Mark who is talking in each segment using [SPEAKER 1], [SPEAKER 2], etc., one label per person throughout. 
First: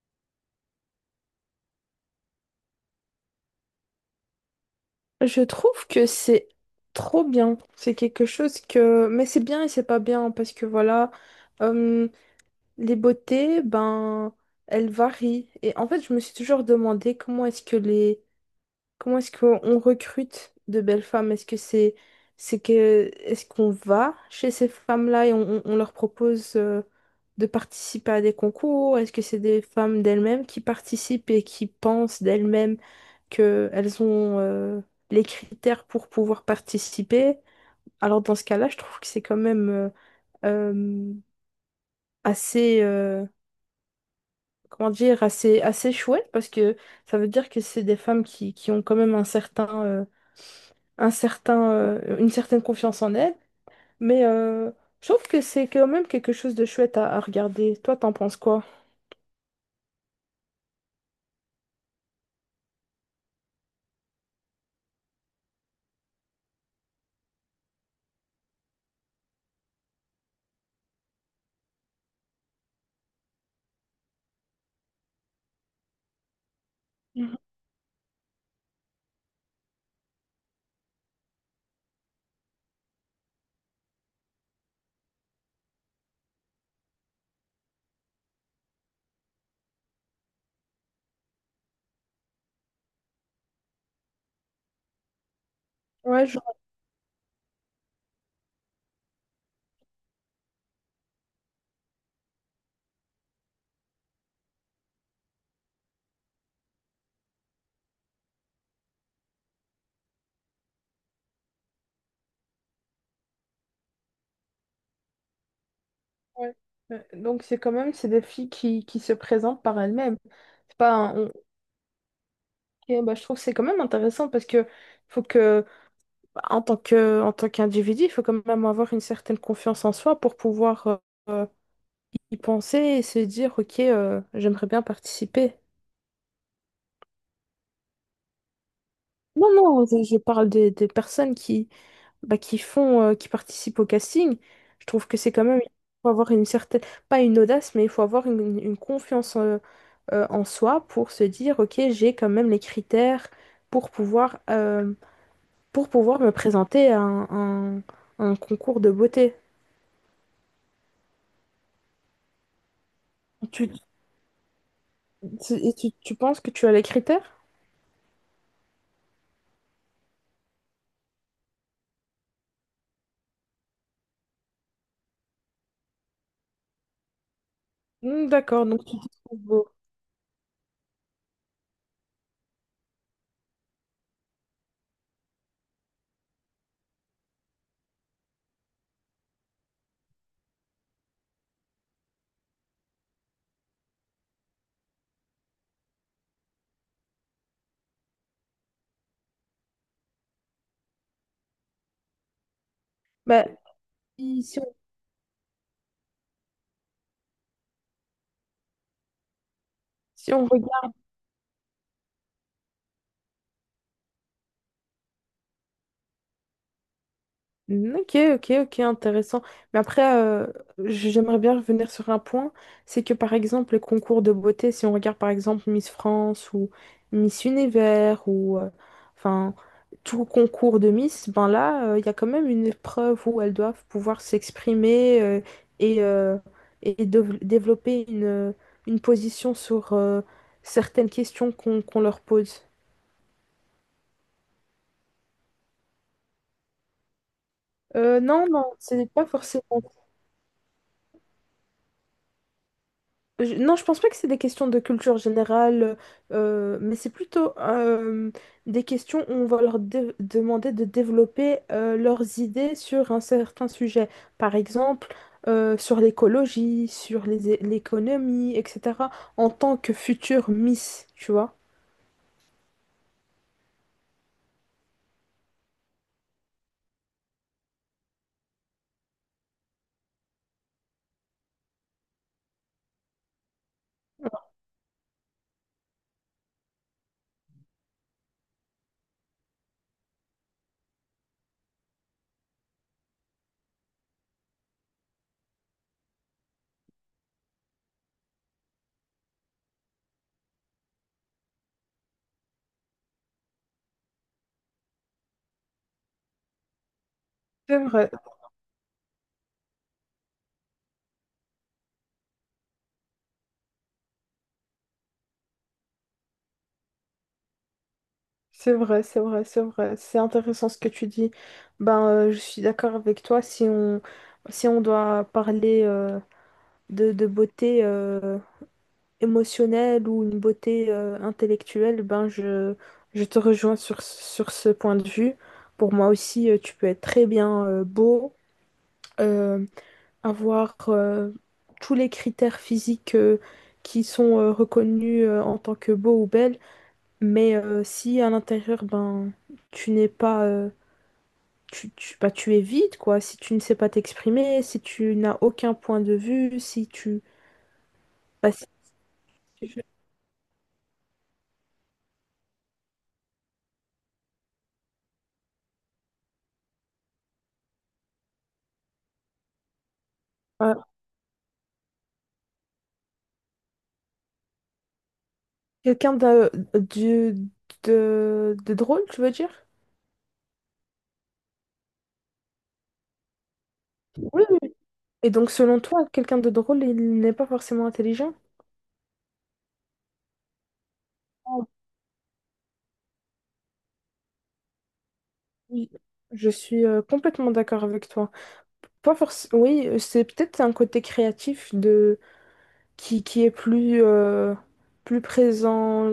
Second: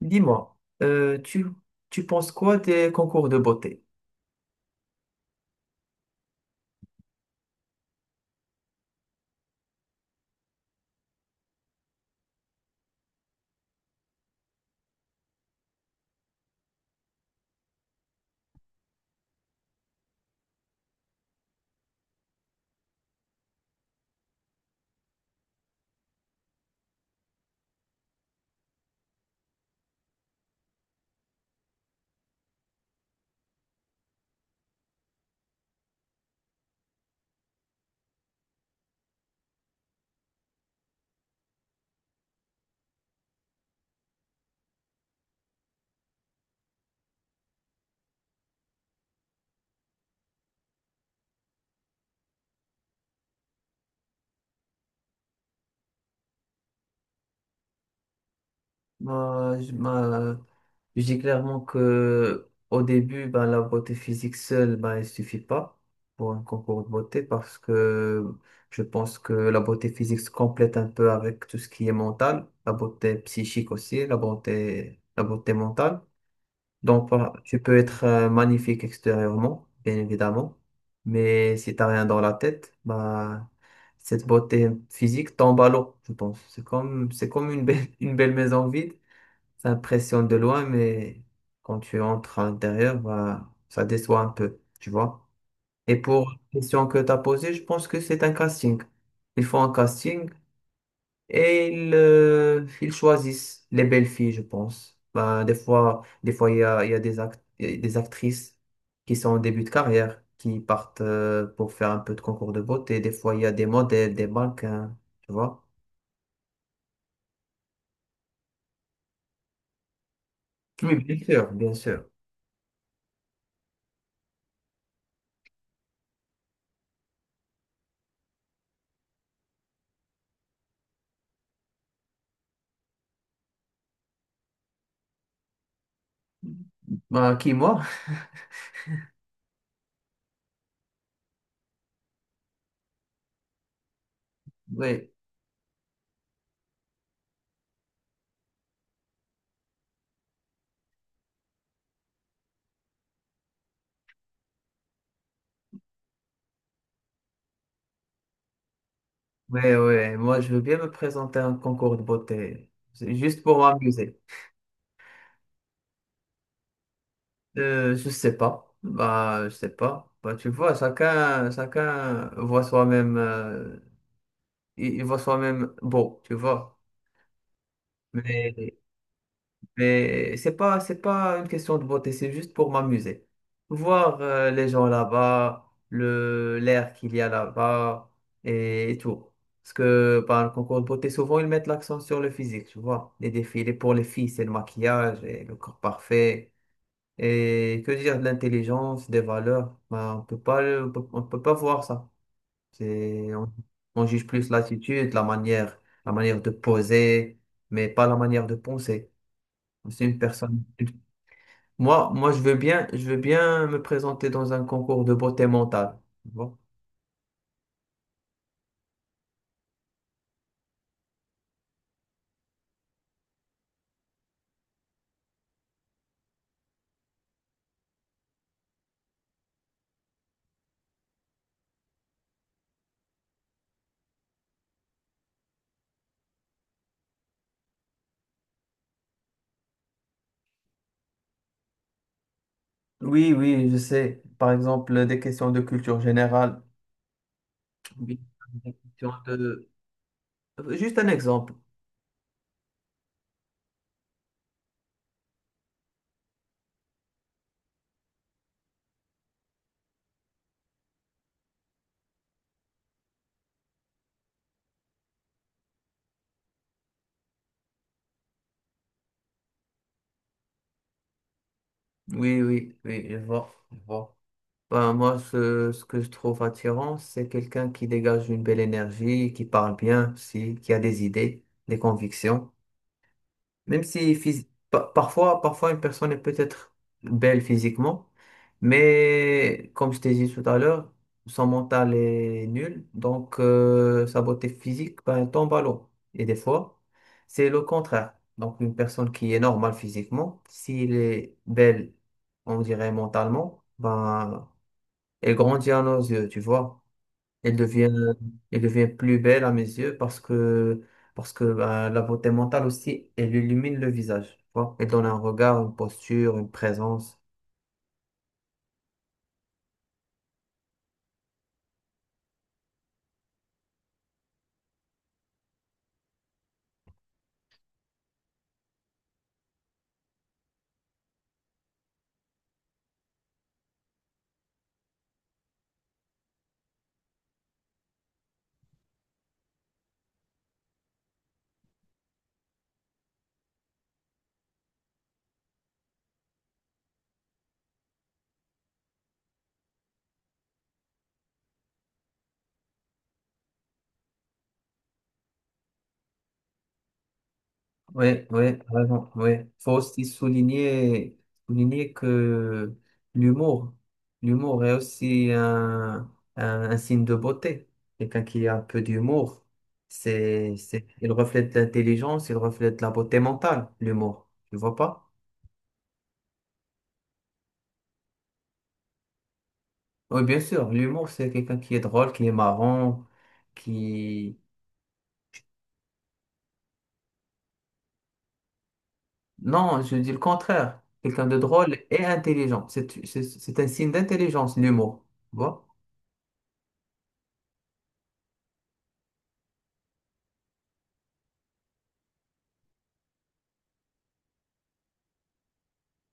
[SPEAKER 1] Dis-moi, euh, tu, tu penses quoi des concours de beauté?
[SPEAKER 2] Je trouve que c'est trop bien. C'est quelque chose que... Mais c'est bien et c'est pas bien parce que voilà, euh, les beautés, ben, elles varient. Et en fait, je me suis toujours demandé comment est-ce qu'on recrute de belles femmes? Est-ce que c'est que Est-ce qu'on va chez ces femmes-là et on leur propose de participer à des concours? Est-ce que c'est des femmes d'elles-mêmes qui participent et qui pensent d'elles-mêmes qu'elles ont les critères pour pouvoir participer? Alors dans ce cas-là, je trouve que c'est quand même euh, assez comment dire, assez chouette, parce que ça veut dire que c'est des femmes qui ont quand même un certain, une certaine confiance en elle. Mais euh, je trouve que c'est quand même quelque chose de chouette à regarder. Toi, t'en penses quoi?
[SPEAKER 1] Moi, je moi, je dis clairement que au début, ben, la beauté physique seule, ben, elle suffit pas pour un concours de beauté parce que je pense que la beauté physique se complète un peu avec tout ce qui est mental, la beauté psychique aussi, la beauté mentale. Donc,
[SPEAKER 2] Mhm.
[SPEAKER 1] tu peux être magnifique extérieurement, bien évidemment, mais si t'as rien dans la tête, bah, cette beauté physique tombe à l'eau, je pense. C'est comme une belle, une belle maison vide. Ça impressionne de loin, mais quand tu entres à l'intérieur, bah, ça déçoit un peu, tu vois. Et
[SPEAKER 2] Ouais,
[SPEAKER 1] pour
[SPEAKER 2] je...
[SPEAKER 1] la question que tu as posée, je pense que c'est un casting. Ils font un casting et ils choisissent les belles filles, je pense. Ben, des fois, il y a il y a des actrices qui sont en début de carrière, qui partent pour faire un peu de concours de beauté. Des fois, il y a des modèles, des mannequins, tu vois.
[SPEAKER 2] ouais. Ouais. Donc c'est quand même c'est des filles qui se présentent par elles-mêmes. C'est pas
[SPEAKER 1] Oui,
[SPEAKER 2] un-
[SPEAKER 1] bien
[SPEAKER 2] on-
[SPEAKER 1] sûr, bien sûr.
[SPEAKER 2] Ok, bah, je trouve que c'est quand même intéressant parce que faut que bah, en tant qu'individu, il faut quand même avoir une certaine confiance en soi pour pouvoir euh, y penser et se dire ok, j'aimerais bien participer.
[SPEAKER 1] Ben, qui, moi?
[SPEAKER 2] Non, non, je parle des personnes bah, qui qui participent au casting. Je trouve
[SPEAKER 1] Oui,
[SPEAKER 2] que c'est quand même, il faut avoir une certaine, pas une audace, mais il faut avoir une confiance en soi pour se dire, ok, j'ai quand même les critères pour pouvoir, euh, pour pouvoir me présenter à un concours de beauté.
[SPEAKER 1] oui, oui. Moi, je veux bien me présenter à un concours de beauté. C'est juste pour
[SPEAKER 2] Tu,
[SPEAKER 1] m'amuser.
[SPEAKER 2] et tu penses que tu as les critères?
[SPEAKER 1] Je sais pas. Bah, je sais pas. Bah, tu vois, chacun voit soi-même. Il voit soi-même beau, tu vois.
[SPEAKER 2] Hmm, d'accord,
[SPEAKER 1] Mais,
[SPEAKER 2] donc tu te trouves beau.
[SPEAKER 1] mais c'est pas une question de beauté, c'est juste pour m'amuser. Voir les gens là-bas, l'air qu'il y a là-bas et tout. Parce que par le concours de beauté, souvent ils mettent l'accent sur le physique, tu vois. Les défilés pour les filles, c'est le maquillage et le corps parfait. Et que dire de l'intelligence, des valeurs, ben, on peut pas, on peut pas voir ça. C'est,
[SPEAKER 2] Bah,
[SPEAKER 1] on, on juge
[SPEAKER 2] si,
[SPEAKER 1] plus
[SPEAKER 2] si on,
[SPEAKER 1] l'attitude, la manière de poser, mais pas la manière de penser. C'est une
[SPEAKER 2] si on
[SPEAKER 1] personne.
[SPEAKER 2] regarde...
[SPEAKER 1] Je veux bien, je veux bien me présenter dans un concours de beauté mentale. Tu vois.
[SPEAKER 2] Ok, ok, ok, intéressant. Mais après, j'aimerais bien revenir sur un point. C'est que par exemple, les concours de beauté, si on regarde par exemple Miss France ou Miss Univers ou enfin tout concours de Miss, ben là, il y a quand même une épreuve où elles doivent pouvoir s'exprimer et, euh, et développer une position sur certaines questions qu'on leur pose.
[SPEAKER 1] Oui, oui, je sais. Par exemple, des questions de culture générale. Oui,
[SPEAKER 2] Non, non,
[SPEAKER 1] des
[SPEAKER 2] c'est
[SPEAKER 1] questions
[SPEAKER 2] pas forcément.
[SPEAKER 1] de... Juste un exemple.
[SPEAKER 2] Non, je pense pas que c'est des questions de culture générale, mais c'est plutôt des questions où on va leur demander de développer leurs idées sur un certain sujet. Par exemple, sur l'écologie, sur l'économie, etc. En tant que future Miss, tu vois.
[SPEAKER 1] Oui, oui, oui, je vois, je vois. Bah, moi, ce que je trouve attirant, c'est quelqu'un qui dégage une belle énergie, qui parle bien aussi, qui a des idées, des convictions. Même si parfois, parfois une personne est peut-être belle physiquement, mais comme je t'ai dit tout à l'heure, son mental est nul, donc sa beauté physique ben, tombe à l'eau. Et des fois, c'est le contraire. Donc une personne qui est normale physiquement, s'il est belle, on dirait mentalement, ben elle grandit à nos yeux, tu vois. Elle
[SPEAKER 2] C'est
[SPEAKER 1] devient,
[SPEAKER 2] vrai,
[SPEAKER 1] elle devient plus belle à mes yeux parce que bah, la beauté mentale aussi, elle illumine le visage, tu vois. Elle donne un regard, une posture, une présence.
[SPEAKER 2] c'est vrai, c'est vrai, c'est vrai. C'est intéressant ce que tu dis. Je suis d'accord avec toi. Si on doit parler de beauté émotionnelle ou une beauté intellectuelle, je te rejoins sur ce point de vue. Pour moi aussi, tu peux être très bien beau, euh, avoir tous les critères physiques qui sont reconnus en tant que beau ou belle, mais si à l'intérieur, ben tu n'es pas... bah, tu es vide, quoi. Si tu ne sais pas t'exprimer, si tu n'as aucun point de vue, si
[SPEAKER 1] Oui, oui,
[SPEAKER 2] bah, si
[SPEAKER 1] vraiment, oui. Faut
[SPEAKER 2] tu-
[SPEAKER 1] aussi souligner, souligner que l'humour, l'humour est aussi un signe de beauté. Quelqu'un qui a un peu d'humour,
[SPEAKER 2] ouais.
[SPEAKER 1] il reflète l'intelligence, il reflète la beauté mentale, l'humour. Tu vois pas?
[SPEAKER 2] Quelqu'un de drôle, tu veux dire?
[SPEAKER 1] Oui, bien sûr, l'humour, c'est quelqu'un qui est drôle, qui est marrant, qui...
[SPEAKER 2] Oui, oui. Et donc, selon toi, quelqu'un de drôle, il n'est pas forcément intelligent?
[SPEAKER 1] Non, je dis le contraire. Quelqu'un de
[SPEAKER 2] Ah,
[SPEAKER 1] drôle et intelligent. C'est un signe d'intelligence, l'humour. Tu vois?
[SPEAKER 2] oui, je suis complètement d'accord avec toi. Pas forcément. Oui, c'est peut-être un côté créatif de qui est plus, plus présent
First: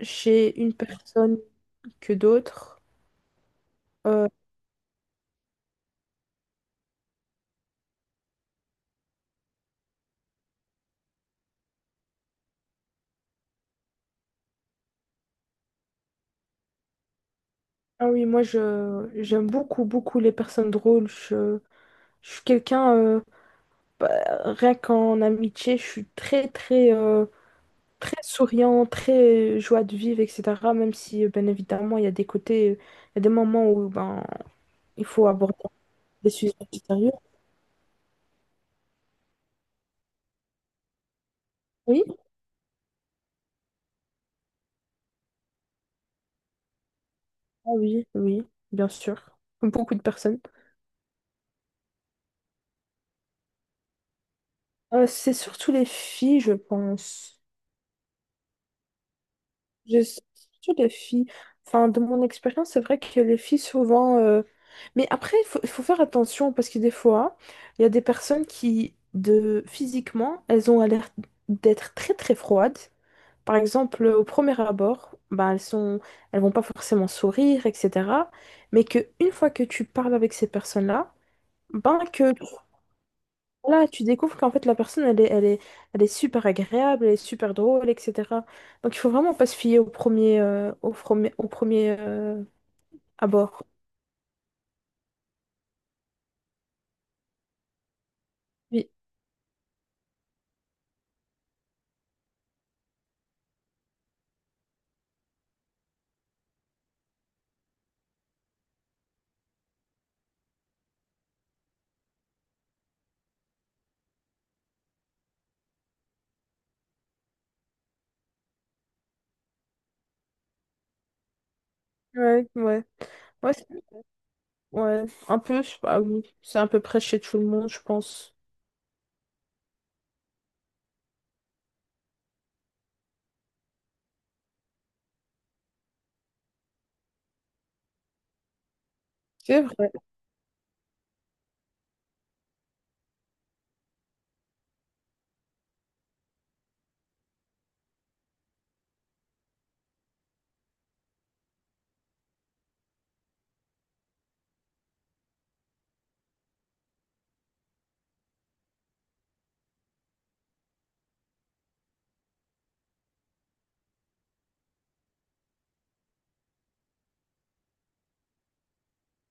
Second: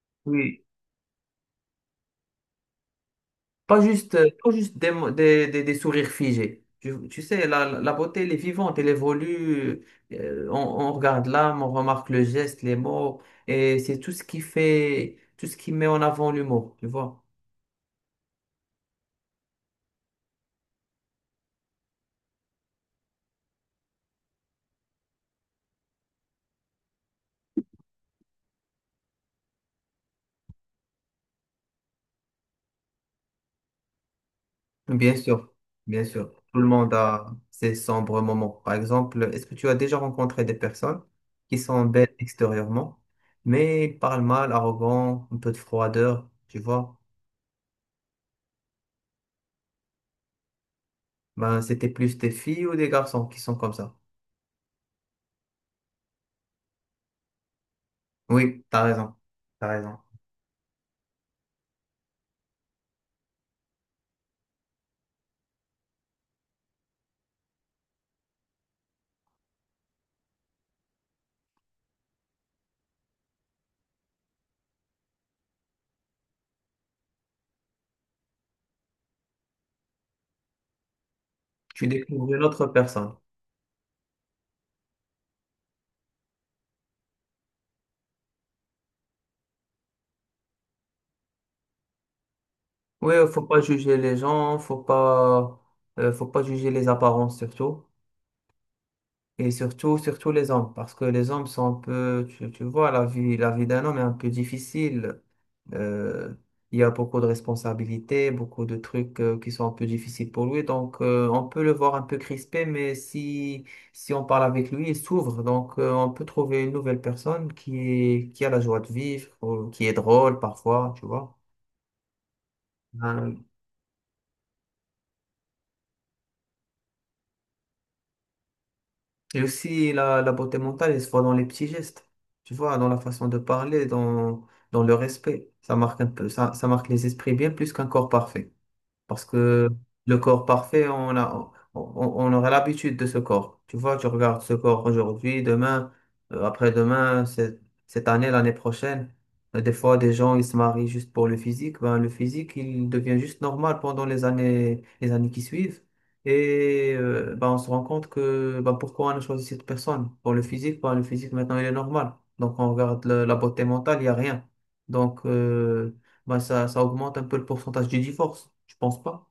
[SPEAKER 2] chez
[SPEAKER 1] Oui.
[SPEAKER 2] une personne que d'autres.
[SPEAKER 1] Pas juste,
[SPEAKER 2] Euh,
[SPEAKER 1] pas juste des, mo- des sourires figés. Tu sais, la beauté, elle est vivante, elle évolue. On regarde l'âme, on remarque le geste, les mots. Et c'est tout ce qui fait, tout ce qui met en avant l'humour. Tu vois?
[SPEAKER 2] ah oui, moi je j'aime beaucoup les personnes drôles. Je suis quelqu'un. Bah, rien qu'en amitié, je suis très souriant, très joie de vivre, etc. Même si, bien évidemment, il y a des côtés, il y a des moments où ben, il
[SPEAKER 1] Bien
[SPEAKER 2] faut
[SPEAKER 1] sûr,
[SPEAKER 2] aborder
[SPEAKER 1] bien
[SPEAKER 2] des
[SPEAKER 1] sûr.
[SPEAKER 2] sujets
[SPEAKER 1] Tout le monde
[SPEAKER 2] sérieux.
[SPEAKER 1] a ses sombres moments. Par exemple, est-ce que tu as déjà rencontré des personnes qui sont
[SPEAKER 2] Oui,
[SPEAKER 1] belles extérieurement, mais ils parlent mal, arrogants, un peu de froideur, tu vois?
[SPEAKER 2] ah oui, oui, bien sûr. Comme beaucoup de personnes.
[SPEAKER 1] Ben, c'était plus des filles ou des garçons qui sont comme ça.
[SPEAKER 2] C'est surtout les filles, je pense.
[SPEAKER 1] Oui, t'as raison, t'as raison.
[SPEAKER 2] Je sais, surtout les filles. Enfin, de mon expérience, c'est vrai que les filles, souvent. Mais après, il faut faire attention, parce que des fois, il y a des personnes qui physiquement, elles ont l'air d'être très très froides. Par exemple, au premier abord, ben, elles sont... elles vont pas forcément sourire, etc. Mais que une fois que tu parles avec ces personnes-là,
[SPEAKER 1] Tu
[SPEAKER 2] ben,
[SPEAKER 1] découvres
[SPEAKER 2] que tu
[SPEAKER 1] une autre personne.
[SPEAKER 2] là, tu découvres qu'en fait, la personne, elle est super agréable, elle est super drôle, etc. Donc, il faut vraiment pas se fier au au premier
[SPEAKER 1] Oui, faut pas
[SPEAKER 2] abord.
[SPEAKER 1] juger les gens, faut pas juger les apparences surtout.
[SPEAKER 2] Oui,
[SPEAKER 1] Et surtout, surtout les hommes, parce que les hommes sont un peu, tu vois, la vie d'un homme est un peu difficile. Euh, il y a beaucoup de responsabilités, beaucoup de trucs qui sont un peu difficiles pour lui. Donc, on peut le voir un peu crispé, mais si on parle avec lui, il s'ouvre. Donc, on peut trouver une nouvelle personne qui est, qui a la joie de vivre, ou qui est drôle parfois, tu vois.
[SPEAKER 2] ouais, ouais.
[SPEAKER 1] Euh,
[SPEAKER 2] Ouais, c'est- ouais. un peu, je sais pas, oui. C'est à peu près chez tout le monde, je pense.
[SPEAKER 1] et aussi, la beauté mentale, elle se voit dans les petits gestes, tu vois, dans la façon de parler, dans, dans le respect. Ça marque un peu, ça marque les esprits bien plus qu'un corps parfait. Parce
[SPEAKER 2] C'est
[SPEAKER 1] que
[SPEAKER 2] vrai.
[SPEAKER 1] le corps parfait, on aura l'habitude de ce corps. Tu vois, tu regardes ce corps aujourd'hui, demain, après-demain, cette année, l'année prochaine. Des fois, des gens, ils se marient juste pour le physique. Ben, le physique, il devient juste normal pendant les années qui suivent. Et ben, on se rend compte que ben, pourquoi on a choisi cette personne? Pour le physique, ben, le physique, maintenant, il est normal. Donc, on regarde la beauté mentale, il n'y a rien. Donc, bah, ça augmente un peu le pourcentage du divorce, je pense pas.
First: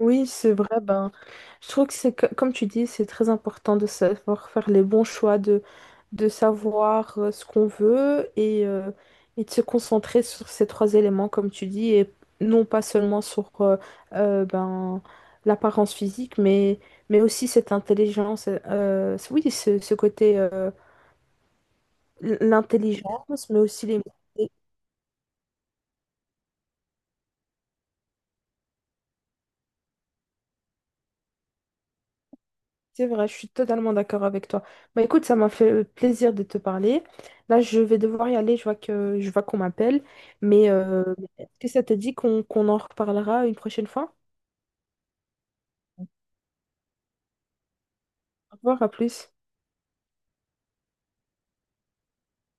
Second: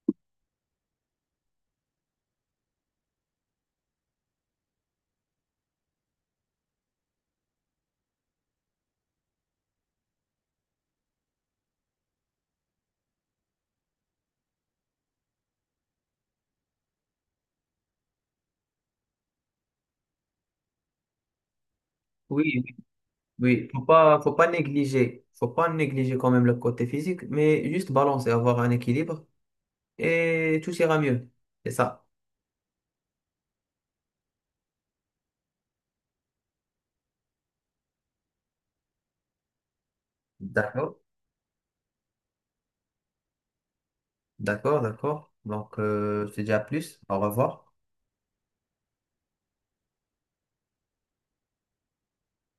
[SPEAKER 2] Oui, c'est vrai. Ben, je trouve que comme tu dis, c'est très important de savoir faire les bons choix, de savoir ce qu'on veut, et de se concentrer sur ces trois éléments, comme tu dis, et non pas seulement sur ben, l'apparence physique, mais aussi cette intelligence. Oui, ce côté,
[SPEAKER 1] Oui, oui.
[SPEAKER 2] l'intelligence, mais
[SPEAKER 1] Oui,
[SPEAKER 2] aussi les mots.
[SPEAKER 1] faut pas négliger quand même le côté physique, mais juste balancer, avoir un équilibre et tout ira mieux. C'est ça.
[SPEAKER 2] C'est vrai, je suis totalement d'accord avec toi. Bah écoute, ça m'a fait plaisir de te parler. Là, je vais devoir y aller, je vois qu'on m'appelle. Mais
[SPEAKER 1] D'accord,
[SPEAKER 2] euh, est-ce que ça te dit qu'on en reparlera une prochaine fois?
[SPEAKER 1] d'accord, d'accord. Donc, je te dis à plus. Au revoir.
[SPEAKER 2] Au revoir, à plus.